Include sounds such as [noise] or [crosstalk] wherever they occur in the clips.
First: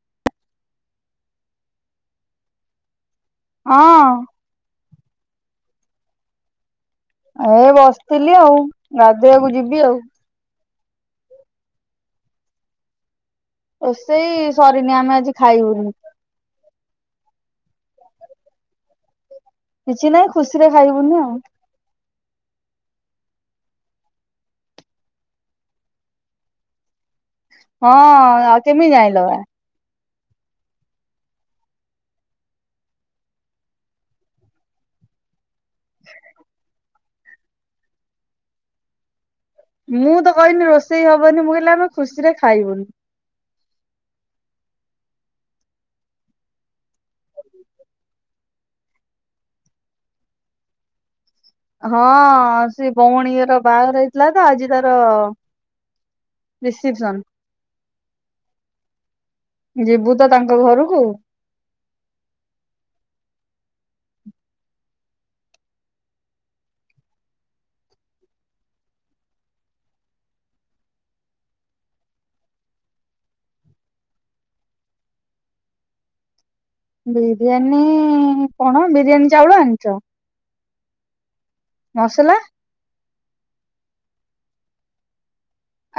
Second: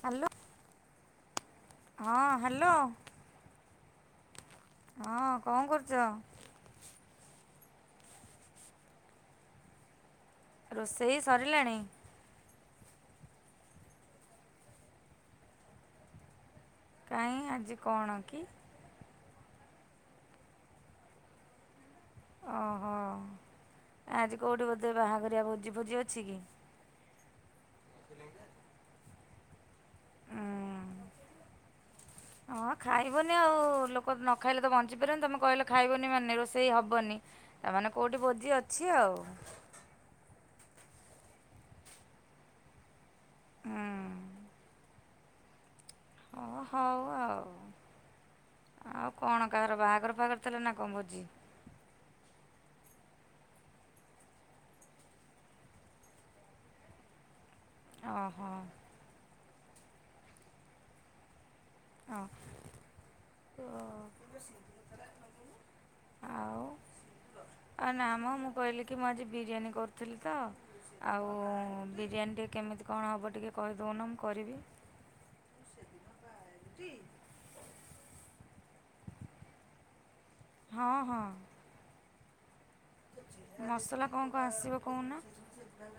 Hello ହଁ hello. ହଁ। ହଁ କଣ କରୁଚ? ଏ ବସିଥିଲି ଆଉ, ଗାଧୋଇବାକୁ ଯିବି ଆଉ। ରୋଷେଇ ସରିଲାଣି? ରୋସେଇ ସରିନି ଆମେ ଆଜି ଖାଇବୁନି। କାହିଁ ଆଜି କଣ କି? କିଛି ନାଇଁ ଖୁସି ରେ ଖାଇବୁନି ଆଉ। ଓହୋ ଆଜି କୋଉଠି ବୋଧେ ବାହାଘର ଭୋଜି ଭୋଜି ଅଛି କି? ହଁ ଆଉ କେମିତି ଜାଣିଲ ବା? ହଁ। ହଁ ଖାଇବନି ଆଉ ଲୋକ ନ ଖାଇଲେ ତ ବଞ୍ଚିପାରିବନି, ତମେ କହିଲ ଖାଇବନି ମାନେ ରୋଷେଇ ହବନି ତାମାନେ କୋଉଠି ଭୋଜି ଅଛି ଆଉ। ମୁଁ ତ କହିଲି ରୋଷେଇ ହବନି ମୁଁ କହିଲି ଆମେ ଖୁସିରେ ଖାଇବୁନି। ହୁଁ ଓ ହଉ ଆଉ। ଆଉ କଣ କାହାର ବାହାଘର ଫଘର ଥିଲା ନା କଣ ଭୋଜି ହଁ ସେ ଭଉଣୀର ବାହାଘର ହେଇଥିଲା ତ ଆଜି ତାର ହବ୍। ରିସେପ୍ସନ। ଓହୋ। ଯିବୁ ତ ତାଙ୍କ ଘରକୁ। ହଁ ତ [unintelligible] ଆ ନା ମ ମୁଁ କହିଲି କି ମୁଁ ଆଜି ବିରିୟାନୀ କରୁଥିଲି ତ। ଆଉ ବିରିୟାନୀ ଟିକେ କେମିତି କଣ ହେବ ଟିକେ କହିଦେଉନ ମୁଁ କରିବି। ଜି। ବିରିୟାନୀ କଣ ବିରିୟାନୀ ଚାଉଳ ଆଣିଚ? ହଁ ହଁ। ମସଲା। ମସଲା କଁ କଁ ଆସିବ କହୁନ?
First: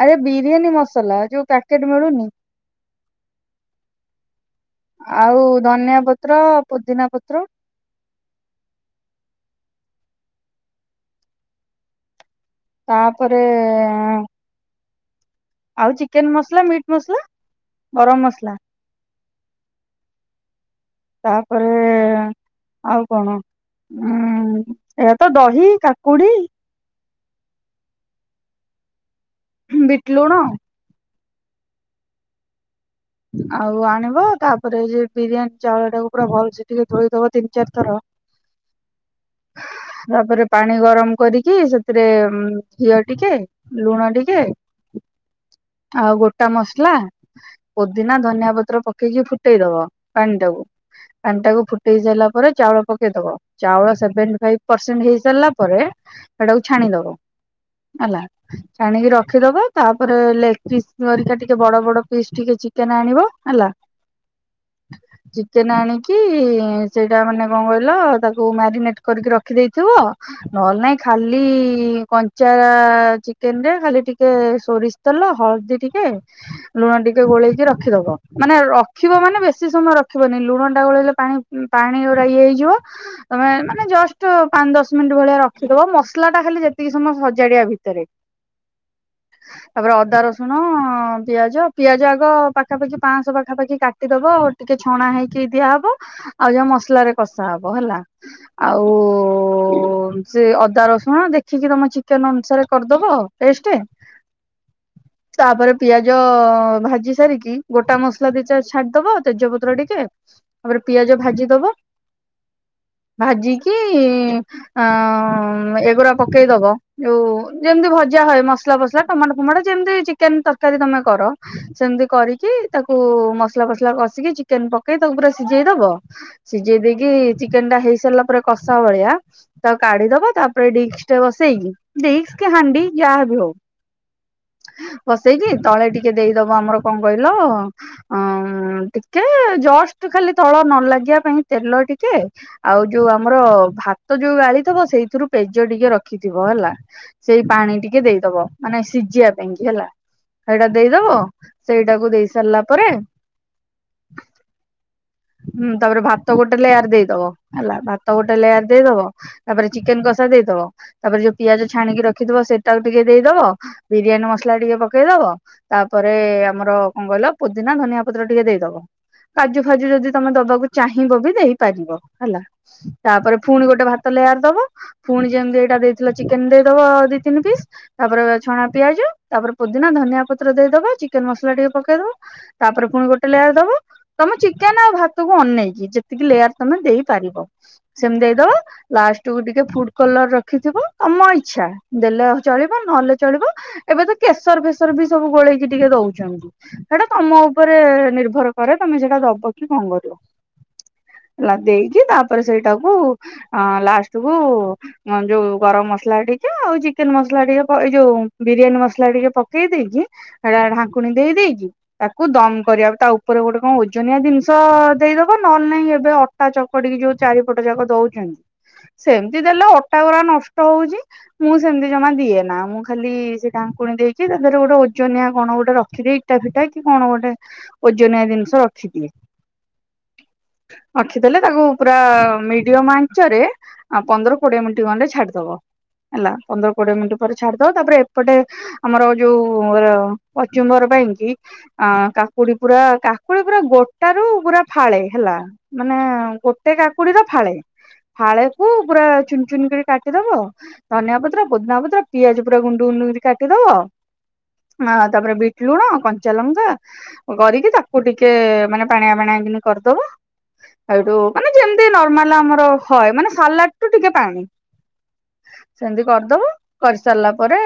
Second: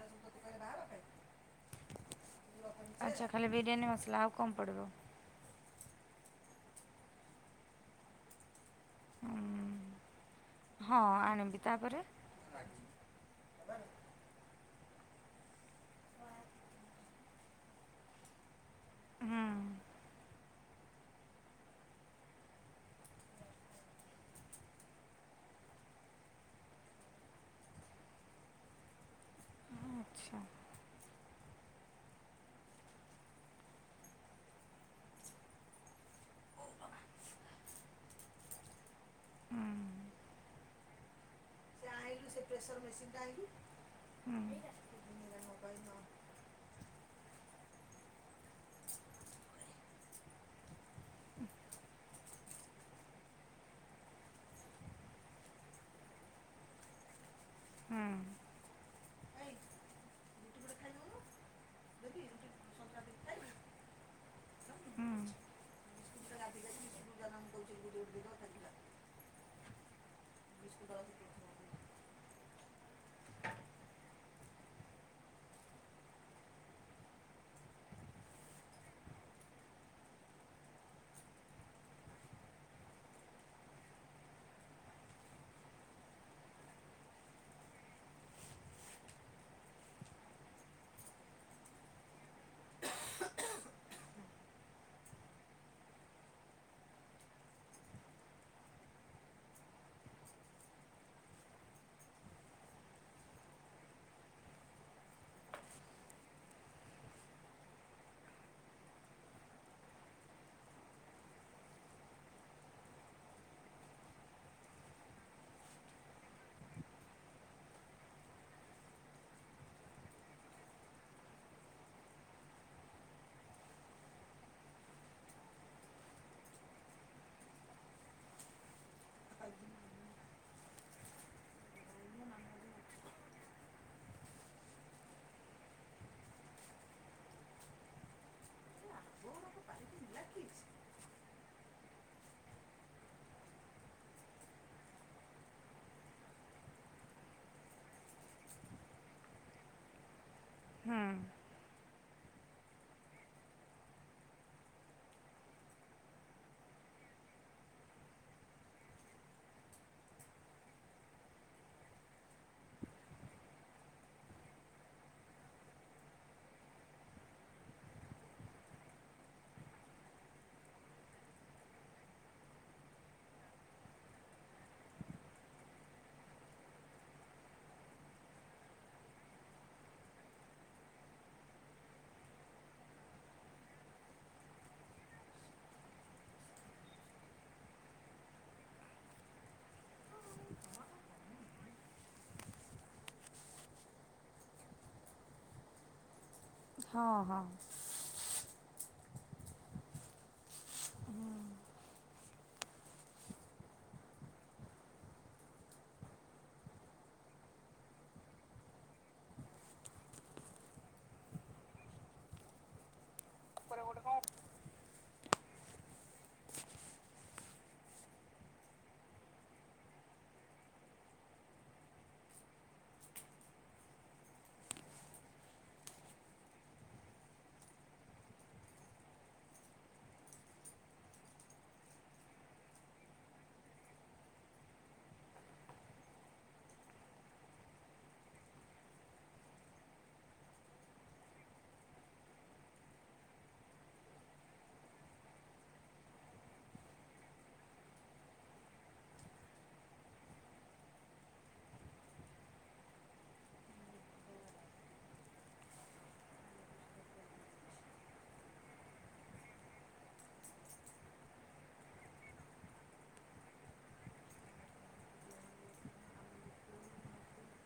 ଆରେ ବିରିୟାନୀ ମସଲା ଯୋଉ ପ୍ୟାକେଟ ମିଳୁନି। ଆଚ୍ଛା ଖାଲି ବିରିୟାନୀ ମସଲା ଆଉ କଁ ପଡ଼ିବ? ଆଉ ଧନିଆ ପତ୍ର, ପୋଦିନା ପତ୍ର। ହୁଁ ହଁ ଆଣିବି, ତାପରେ ତାପରେ ଆଉ ଚିକେନ ମସଲା, ମିଟ୍ ମସଲା, ଗରମ ମସଲା। ହୁଁ। ତାପରେ ଆଉ କଣ ଉଁ ଏୟା ତ ଦହି କାକୁଡି ବିଟ୍ ଲୁଣ। ଆଉ ଆଣିବ ତାପ ପରେଏ ବିରିୟାନୀ ଚାଉଳ ଟାକୁ ପୁରା ଭଲ ସେ ଟିକେ ଧୋଇଦବ ତିନ ଚାରି ଥର। ତାପରେ ପାଣି ଗରମ କରି କି ସେଥିରେ ଘିଅ ଟିକେ ଲୁଣ ଟିକେ ଆଉ ଗୋ ଟା ମସଲା ପୋଦିନା ଧନିଆ ପତ୍ର ପକେଇକି ଫୁଟେଇ ଦବ ପାଣି ଟାକୁ। ପାଣି ଟାକୁ ଫୁଟେଇ ସାଇଲା ପରେ ଚାଉଳ ପକେଇଦବ। ଚାଉଳ ସେଭେନଟିଫାଇପ୍ ପରସେଣ୍ଟ ହେଇସାରିଲା ପରେ ସେଟାକୁ ଛାଣିଦବ। ହୁଁ ହେଲା ଛାଣିକି ରଖିଦବ ତାପରେ ଲେଗ ପିସ୍ ହରିକା ଟିକେ ବଡ ବଡ ପିସ୍ ଟିକେ ଚିକେନ ଆଣିବ ହେଲା ହୁଁ। ଚିକେନ ଆଣିକି ସେଇଟା ମାନେ କଁ କହିଲ ତାକୁ ମ୍ୟାରିନେଟ କରିକି ରଖିଦେଇଥିବ। ନହେଲେ ନାଇଁ ଖାଲି କଞ୍ଚା ଚିକେନ ରେ ଖାଲି ଟିକେ ସୋରିଷ ତେଲ ହଳଦୀ ଟିକେ ଲୁଣ ଟିକେ ଗୋଳେଇକି ରଖିଦବ ମାନେ ରଖିବ ମାନେ ବେଶି ସମୟ ରଖିବନି ଲୁଣ ଟା ଗୋଳେଇଲେ ପାଣି ପାଣି ଉରା ଇଏ ହେଇଯିବ। ତମେ ମାନେ ଜଷ୍ଟ ପାଞ୍ଚ ଦଶ ମିନିଟ୍ ଭଳିଆ ରଖିଦବ ମସଲା ଟା ଖାଲି ଯେତିକି ସମୟ ସଜାଡିବା ଭିତରେ ତାପରେ ଅଦା ରସୁଣ ପିଆଜ ପିଆଜ ଆଗ ପାଖାପାଖି ପାଁଶହ ପାଖାପାଖି କାଟିଦବ ଆଉ ଟିକେ ଛଣା ହେଇକି ଦିଆହବ ଆଉ ଯାହା ମସଲାରେ କଷା ହବ ହେଲା। ଆଉ ସେ ଅଦା ରସୁଣ ଦେଖିକି ତମେ ଚିକେନ ଅନୁସାରେ କରିଦବ ପେଷ୍ଟ ତାପରେ ପିଆଜ ଭାଜି ସାରିକି ଗୋଟା ମସଲା ଦିଟା ଛାଡିଦବ ତେଜପତ୍ର ଟିକେ ତାପରେ ପିଆଜ ଭାଜି ଦବ ଭାଜିକି ଅ ଏଗୁରା ପକେଇ ଦବ ଯଉ ଯେମିତି ଭଜା ହୁଏ ମସଲା ଫସଲା ଟମାଟ ଫମାଟ ଯେମିତି ଚିକେନ ତରକାରୀ ତମ କର ସେମିତି କରିକି ତାକୁ ମସଲା ଫସଲା କଷିକି ଚିକେନ ପକେଇ ତାକୁ ପୁରା ସିଜେଇ ଦବ। ସିଜେଇ ଦେଇକି ଚିକେନ ଟା ହେଇ ସାରିଲା ପରେ କଷା ଭଳିଆ ତାକୁ କାଢିଦବ ତାପରେ ଡିକ୍ସ ବସେଇକି ଡିକ୍ସ, ହାଣ୍ଡି ଯାହାବି ହଉ ବସେଇକି ତଳେ ଟି ଟିକେ ଦେଇଦବ ଆମର କଁ କଇଲ ଅ ଟିକେ ଜଷ୍ଟ ଖାଲି ତଳ ନ ଲାଗିବା ପାଇଁ ତେଲ ଟିକେ ଆଉ ଯୋଉ ଆମର ଭାତ ଯୋଉ ଗାଳିଥିବ ସେଇଥିରୁ ପେଜ ଟିକେ ରଖିଥିବ ହେଲା। ସେଇ ପାଣି ଟିକେ ଦେଇଦବ ମାନେ ସିଝିବା ପାଇଁ କି ହେଲା। ସେଇଟା ଦେଇଦବ ସେଇଟାକୁ ଦେଇ ସାରିଲା ପରେ ହୁଁ ତାପରେ ଭାତ ଗୋଟେ ଲେୟାର ଦେଇଦବ ହେଲା ଭାତ ଗୋଟେ ଲେୟାର ଦେଇଦବ ତାପରେ ଚିକେନ କଷା ଦେଇଦବ। ତାପରେ ଯୋଉ ପିଆଜ ଛାଣିକି ରଖିଥିବ ସେଟାକୁ ଟିକେ ଦେଇଦବ ବିରିୟାନୀ ମସଲା ଟିକେ ପକେଇଦବ। ତାପରେ ଆମର କଣ କହିଲ ପୁଦିନା ଧନିଆ ପତ୍ର ଟିକେ ଦେଇଦବ। କାଜୁ ଫାଜୁ ଯଦି ତମେ ଦବାକୁ ଚାହିଁବ ବି ଦେଇପାରିବ ହେଲା। ତାପରେ ପୁଣି ଗୋଟେ ଭାତ ଲେୟାର ଦବ ପୁଣି ଯେମିତି ଏଇଟା ଦେଇଥିଲ ଚିକେନ ଦେଇଦବ ଦି ତିନି ପିସ୍। ତାପରେ ଛଣା ପିଆଜ ତାପରେ ପୁଦିିନା ଧନିଆ ପତ୍ର ଦେଇଦବା ଚିକେନ ମସଲା ଟିକେ ପକେଇଦବା ତାପରେ ପୁଣି ଗୋଟେ ଲେୟାର ଦବ। ତମେ ଚିକେନ ଆଉ ଭାତକୁ ଅନେଇକି ଯେତିକି ଲେୟାର ତମେ ଦେଇପାରିବ। ସେମିତି ଦେଇଦବ ଲାଷ୍ଟ କୁ ଟିକେ ଫୁଡ କଲର ରଖିଥିବ ତମ ଇଚ୍ଛା। ଦେଲେ ଚଳିବ ନହେଲେ ଚଳିବ ଏବେ ତ କେଶର ଫେସର ବି ସବୁ ଗୋଳେଇକି ଟିକେ ଦଉଛନ୍ତି ସେଇଟା ହଁ ତମ ହଁ ଉପରେ ନିର୍ଭର କରେ ତମେ ସେଟା ଦବ କି କଣ କରିବ। ହେଲା ଦେଇକି ତାପରେ ସେଇଟାକୁ ଲାଷ୍ଟ କୁ ଯୋଉ ଗରମ ମସଲା ଟିକେ ଆଉ ଚିକେନ ମସଲା ଟିକେ ଏଇ ଯୋଉ ବିରିୟାନୀ ମସଲା ଟିକେ ପକେଇ ଦେଇକି ଟ ଢାଙ୍କୁଣିୀ ଦେଇ ଦେଇକି ତାକୁ ଦମ କରିବା ତା ଉପରେ ଗୋଟେ କଣ ଓଜନିଆ ଜିନିଷ। ତ ଦେଇଦବ ନହେଲେହିଁ ଏବେ ଅଟା ଚକଡିକି ଯୋଉ ଚାରିପଟ ଯାକ ଦଉଛନ୍ତି। ସେମିତି ଦେଲେ ଅଟାଗରା ନଷ୍ଟ ହଉଛି। ମୁଁ ସେମିତି ଜମା ଦିଏ ନା ମୁଁ ଖାଲି ସେ ଢାଙ୍କୁଣୀ ଦେଇକି ତା ଦେରେ ଗୋଟେ ଓଜନିଆ କଣ ଗୋଟେ ରଖିଦେଇକି ଇଟା ଫିଟା କି କଣ ଗୋଟେ ଓଜନିଆ ଜିନିଷ ରଖିଦିଏ। ରଖିଦେଲେ ତାକୁ ପୁରା ମିଡିୟମ ଆଞ୍ଚରେ। ପନ୍ଦର କୋଡିଏ ମିନିଟ୍ ଖଣ୍ଡେ ଛାଡିଦବ। ହେଲା ପନ୍ଦର କୋଡିଏ ମିନିଟ୍ ପରେ ଛାଡିଦବା ତାପରେ ଏପଟେ ଆମର ଯୋଉ। କଚୁମ୍ବର ପାଇଁ କି। ଅ କାକୁଡି ପୁରା କାକୁଡି ପୁରା ଗୋଟା ରୁ ପୁରା ଫାଳେ ହେଲା। ମାନେ ଗୋଟେ କାକୁଡିର ଫାଳେ। ଫାଳକୁ ପୁରା ଚୁନ ଚୁନ କରି କାଟିଦବ। ଧନିଆ ପତ୍ର ପଦନା ପତ୍ର ପିଆଜ ପୁରା ଗୁଣ୍ଡୁ ଗୁଣ୍ଡୁ କାଟିଦବ। ଆ ତାପରେ ବିଟ୍ ଲୁଣ କଞ୍ଚା ଲଙ୍କା। କରିକି ତାକୁ ଟିକେ ମାନେ ପାଣିଆ ପାଣି କି କରିଦବା। ଏଇଠୁ ମାନେ ଯେମତି ନର୍ମାଲ ଆମର ହଏ ମାନେ ସାଲାଡଠୁ ଟିକେ ପାଣି। ସେମିତି କରିଦବ କରିସାରିଲା ପରେ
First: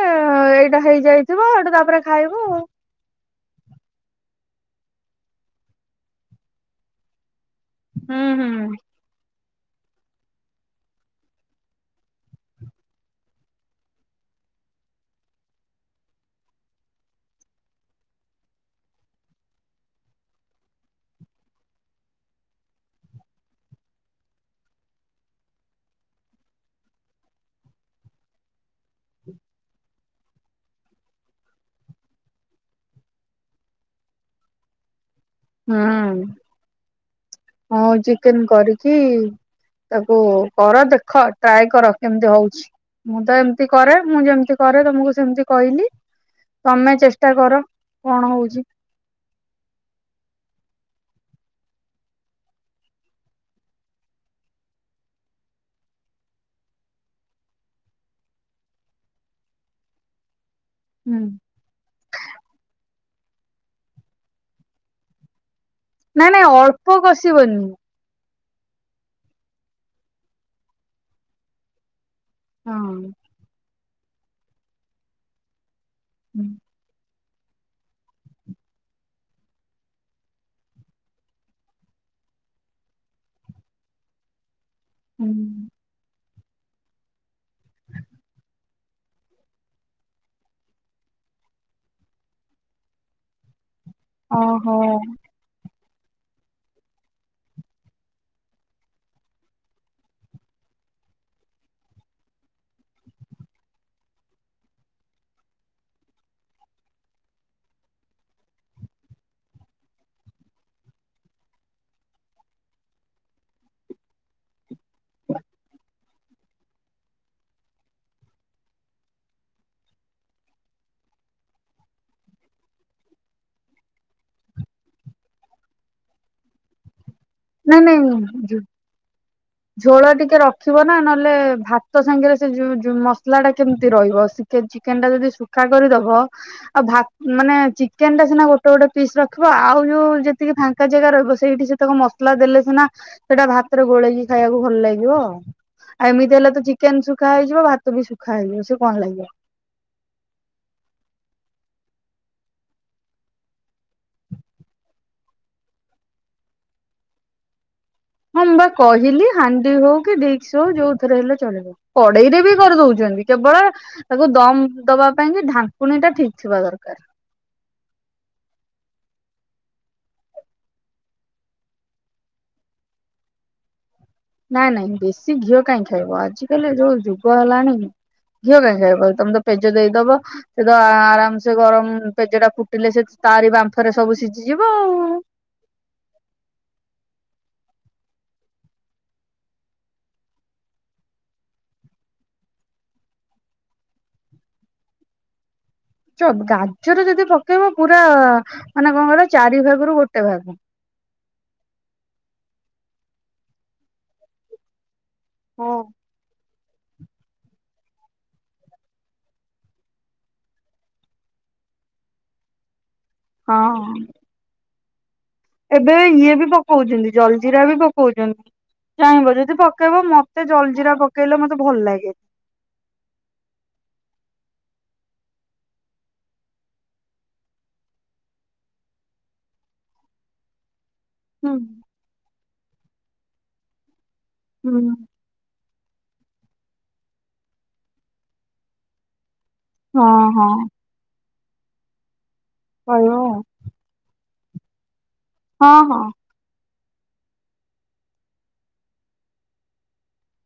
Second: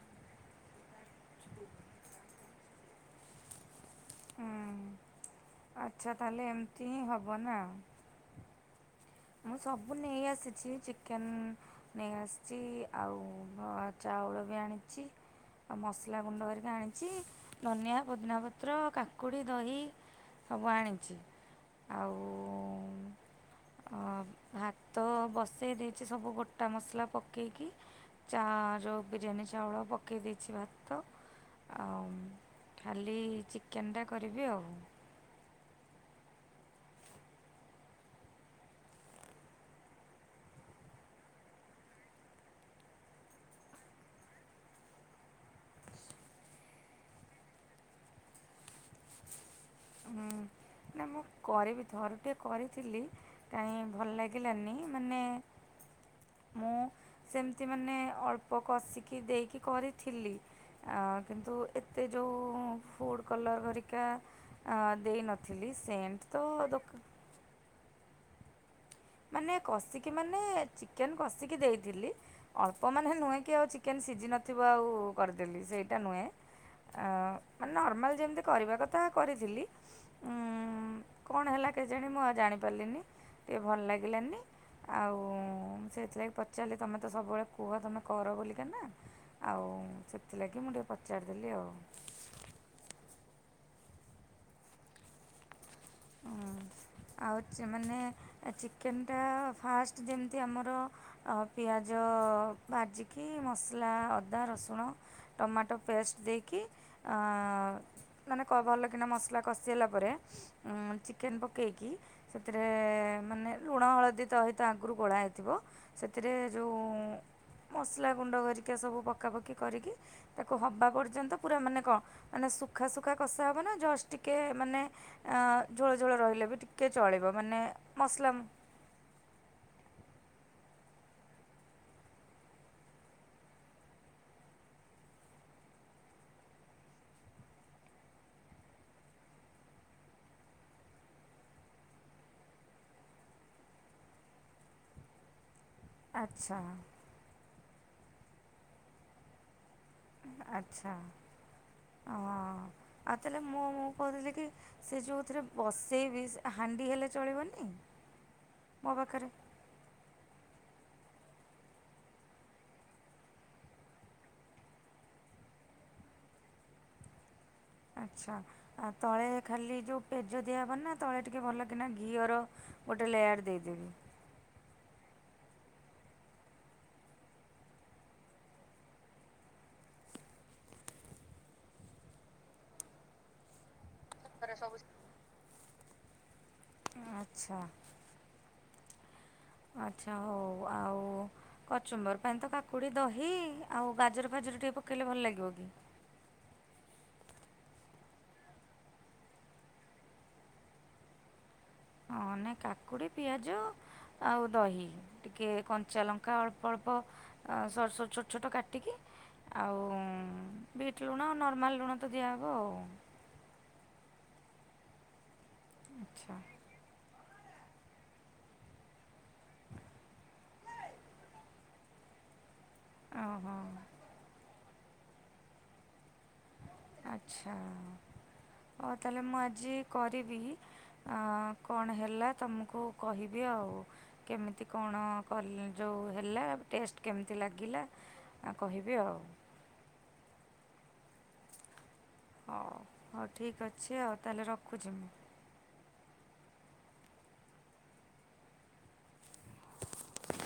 ଏଇଟା ହେଇଯାଇଥିବ ଆଇଠୁ ତାପରେ ଖାଇବୁ। ହ ଆଚ୍ଛା ତାହେଲେ ଏମିତି ହିଁ ହେବ ନା। ହୁଁ ହୁଁ ମୁଁ ସବୁ ନେଇ ଆସିଛି ଚିକେନ ନେଇ ଆସିଛି ଆଉ ଚାଉଳ ବି ଆଣିଛି। ଆଉ ମସଲା ଗୁଣ୍ଡ କରିକି ଆଣିଛି ଧନିଆ ପୋଦିନା ପତ୍ର କାକୁଡ଼ି ଦହି। ସବୁ ଆଣିଛି ଆଉ ଭାତ ବସେଇ ଦେଇଛି ସବୁ ଗୋଟା ମସଲା ପକେଇକି। ଚା ରଉ ବିରିୟାନୀ ଚାଉଳ ପକାଇ ଦେଇଛି ଭାତ। ଆଉ ଖାଲି ଚିକେନ ଟା କରିବି ଆଉ। ହୁଁ ହଁ ଚିକେନ୍ କରିଚି। ତାକୁ କର ଦେଖ ଟ୍ରାଏ କର କେମିତି ହଉଚି। ମୁଁ ତ ଏମିତି କରେ। ମୁଁ ଯେମିତି କରେ ତମକୁ ସେମତି କହିଲି। ତମେ ଚେଷ୍ଟା କର କଣ ହଉଚି। ହୁଁ। ନା ମୁଁ କରିବି। ଥରୁଟିଏ କରିଥିଲି କାହିଁ ଭଲ ଲାଗିଲାନି। ମାନେ ମୁଁ ସେମିତି ମାନେ ଅଳ୍ପ କଷିକି ଦେଇକି କରିଥିଲି। ଆ ହୁଁ କିନ୍ତୁ ଏତେ ଯୋଉ ଫୁଡ଼୍ କଲର୍ ହେରିକା ଆ ଦେଇନ ଥିଲି ନାଇଁ ସେମତି ତ ନାଇଁ ଦୋକା [unintelligible] ମାନେ କଷିକି ମାନେ ଚିକେନ୍ କଷିକି ଦେଇଥିଲି। ଅଳ୍ପ ମାନେ ହଁ ନୁହେଁ କି ଆଉ ଚି ଚିକେନ୍ ସିଝିନଥିବ ଆଉ କରିଦେଲି ସେଇଟା ନୁହେଁ। ଆ ମାନେ ନର୍ମାଲ ଯେମିତି କରିବା କଥା କରିଥିଲି। ଉଁ କଣ ହେଲା କେଜାଣି ମୁଁ ଆଉ ଜାଣି ପାରିଲିନି। ଟିକେ ଭଲ ଲାଗି ଲାନି ଆଉ ହୁଁ ସେଇଥିଲାଗି ପ ଚାରିଲି ତୁମେ ତ ସବୁବେଳେ କୁହ ତୁମେ କର ବୋଲିକାନା। ଆଉ ସେଥିଲାଗି ମୁଁ ଟିକେ ପଚାରିଦେଲି ଆଉ। ଓହୋ। [unintelligible] ଆଉ ଚେ ମାନେ ଚିକେନ୍ ଟା ଫାଷ୍ଟ ଯେମିତି ଆମର ଆଉ ପିଆଜ ଭାଜିକି ମସଲା ଅଦା, ରସୁଣ ଟମାଟୋ ପେଷ୍ଟ ଦେଇକି ଆ ମାନେ କ ଭଲ କିନା ମସଲା କଷି ହେଲା ପରେ ଉଁ ଚିକେନ୍ ପକେଇକି ସେଥିରେ ମାନେ ଲୁଣ ହଳଦୀ ଦହି ତା ଆଗରୁ ଗୋଳା ହେଇଥିବ। ସେଥିରେ ଯୋଉ ମସଲା ଗୁଣ୍ଡ ହରିକା ସବୁ ପକାପକି କରିକି ତାକୁ ହବା ପର୍ଯ୍ୟନ୍ତ ପୁରା ମାନେ କଣ ମାନେ ସୁଖା ସୁୁଖା କଷା ହବ ନା ଜଷ୍ଟ ଟିକେ ମାନେ ଝୋଳ ଝୋଳ ରହିଲେ ବି ଟିକେ ଚଳିବ। ମାନେ ନାଇଁ ମସଲା ନାଇଁ ଝୋଳ ଟିକେ ରଖିବ ନା ନହେଲେ ଭାତ ସାଙ୍ଗରେ ସେ ମସଲା ଟା କେମିତି ରହିବ। ଚିକେନ୍ ଟା ଯଦି ଶୁଖା କରିଦବ ଆଉ ଭା ମାନେ ଚିକେନ୍ ଟା ସିନା ଗୋଟେ ଗୋଟେ ପିସ୍ ରଖିବ ଆଉ ଯୋଉ ଯେତିକି ଫା ଙ୍କା ଜାଗା ରହିବ ସେଇଠି ସେ ତାକୁ ମସଲା ଦେଲେ ସିନା ସେଇଟା ଭାତରେ ଗୋଳେଇକି ଖାଇବାକୁ ଭଲ ଲାଗିବ। ଆଉ ଏମିତି ହେଲେ ଆଚ୍ଛା ତ ଚିକେନ ଶୁଖା ହେଇଯିବ ଭା ତ ବି ସୁଖା ହେଇ ଯିବ ସେ କଣ ଲାଗିବ। ଆଚ୍ଛା ହଁ। ଆଉ ତାହେଲେ ମୁଁ ମୁଁ କହୁଥିଲି କି ସେ ଯୋଉଥିରେ ବସେଇବି ହାଣ୍ଡି ହେଲେ ଚଳିବନି? ହଁ ମୁଁ ବା ମୋ ପାଖରେ କହିଲି ହା ଣ୍ଡି ହଉ କି ଡିସ୍କ ହଉ ଯୋଉଥିରେ ହେଲେ ଚଳିବ। କଢେଇ ରେ ବି କରିଦେଉଛନ୍ତି। କେବଳ ତାକୁ ଦମ୍ ଦବା ପାଇଁ କି ଢାଙ୍କୁଣୀ ଟା ଠିକ୍ ଥିବା ଦରକାର। ଆଚ୍ଛା। ଆଉ ତଳେ ଖାଲି ଯୋଉ ପେଜ ଦିଆହବ ନା, ତଳେ ଟିକେ ଭଲ କିନା ଘିଅର ଗୋଟେ ଲେୟାର ଦେଇଦେବି? ନାଇଁ ନାଇଁ ବେଶୀ ଘିଅ କାଇଁ ଖାଇବ। ଆଜି କାଲି ଯୋଉ ଯୁଗ ହେଲାଣି। ଘିଅ କାହିଁ ଖାଇବ, ତମେ ତ ପେଜ ଦେଇଦବ। ସେ ତ ଆରାମସେ ଗରମ ପେଜ ଟା ଫୁଟିଲେ ସେ ତାରି ବାମ୍ଫରେ ସବୁ ସିଝିଯିବ ଆଉ। ଆଚ୍ଛା। ଆଚ୍ଛା ହଉ ଆଉ କଚୁମର ପାଇଁ ତ କାକୁଡି ଦହି ଆଉ ଗାଜର ଫାଜର ଟିକେ ପକେଇଲେ ଭଲ ଲାଗିବ କି? ଚ ଗାଜର ଯଦି ପକେଇବ ପୁରା ମାନେ କଣକହିଲ ଚାରି ଭାଗରୁ ଗୋଟେ ଭାଗ। ହଁ ନେ କାକୁଡ଼ି ପିଆଜ ଆଉ ଦହି ଟିକେ ହଁ। କଞ୍ଚା ଲଙ୍କା ଅଳ୍ପ। ଅଳ୍ପ ସରୁ ସରୁ ଛୋଟ ଛୋଟ କାଟିକି ଆଉ ବିଟ୍ ଲୁଣ ନର୍ମାଲ ଲୁଣ ତ ଦିଆହେବ ଆଉ। ହଁ। ଏବେ ଘିଅ ଆଚ୍ଛା ବି ପକଉଚନ୍ତି ଜଲଜିିରା ବି ପକଉଚନ୍ତି। ଚାହିଁବ ଯଦି ପକେଇବ ମତେ ଜଲଜିିରା ପକେଇଲେ ମତେ ଭଲ ଲାଗେନି। ଆଉ ହଁ। ଆଚ୍ଛା ହଉ ତାହେଲେ ମୁଁ ଆଜି କରିବି। ଆ ହୁଁ କଣ ହେଲା ତମୁକୁ କହିବି ଆଉ କେମିତି ହୁଁ। କଣ କଲେ ଯେଉ ହେଲା ଟେଷ୍ଟ କେମିତି ଲାଗିଲା କହିବେ ଆଉ। ହଁ ହଁ। ହଉ କହିବ ହଉ ଠିକ୍ ଅଛି ଆଉ ତାହେଲେ ରଖୁଛି ମୁଁ। ହଁ ହଁ। [unintelligible]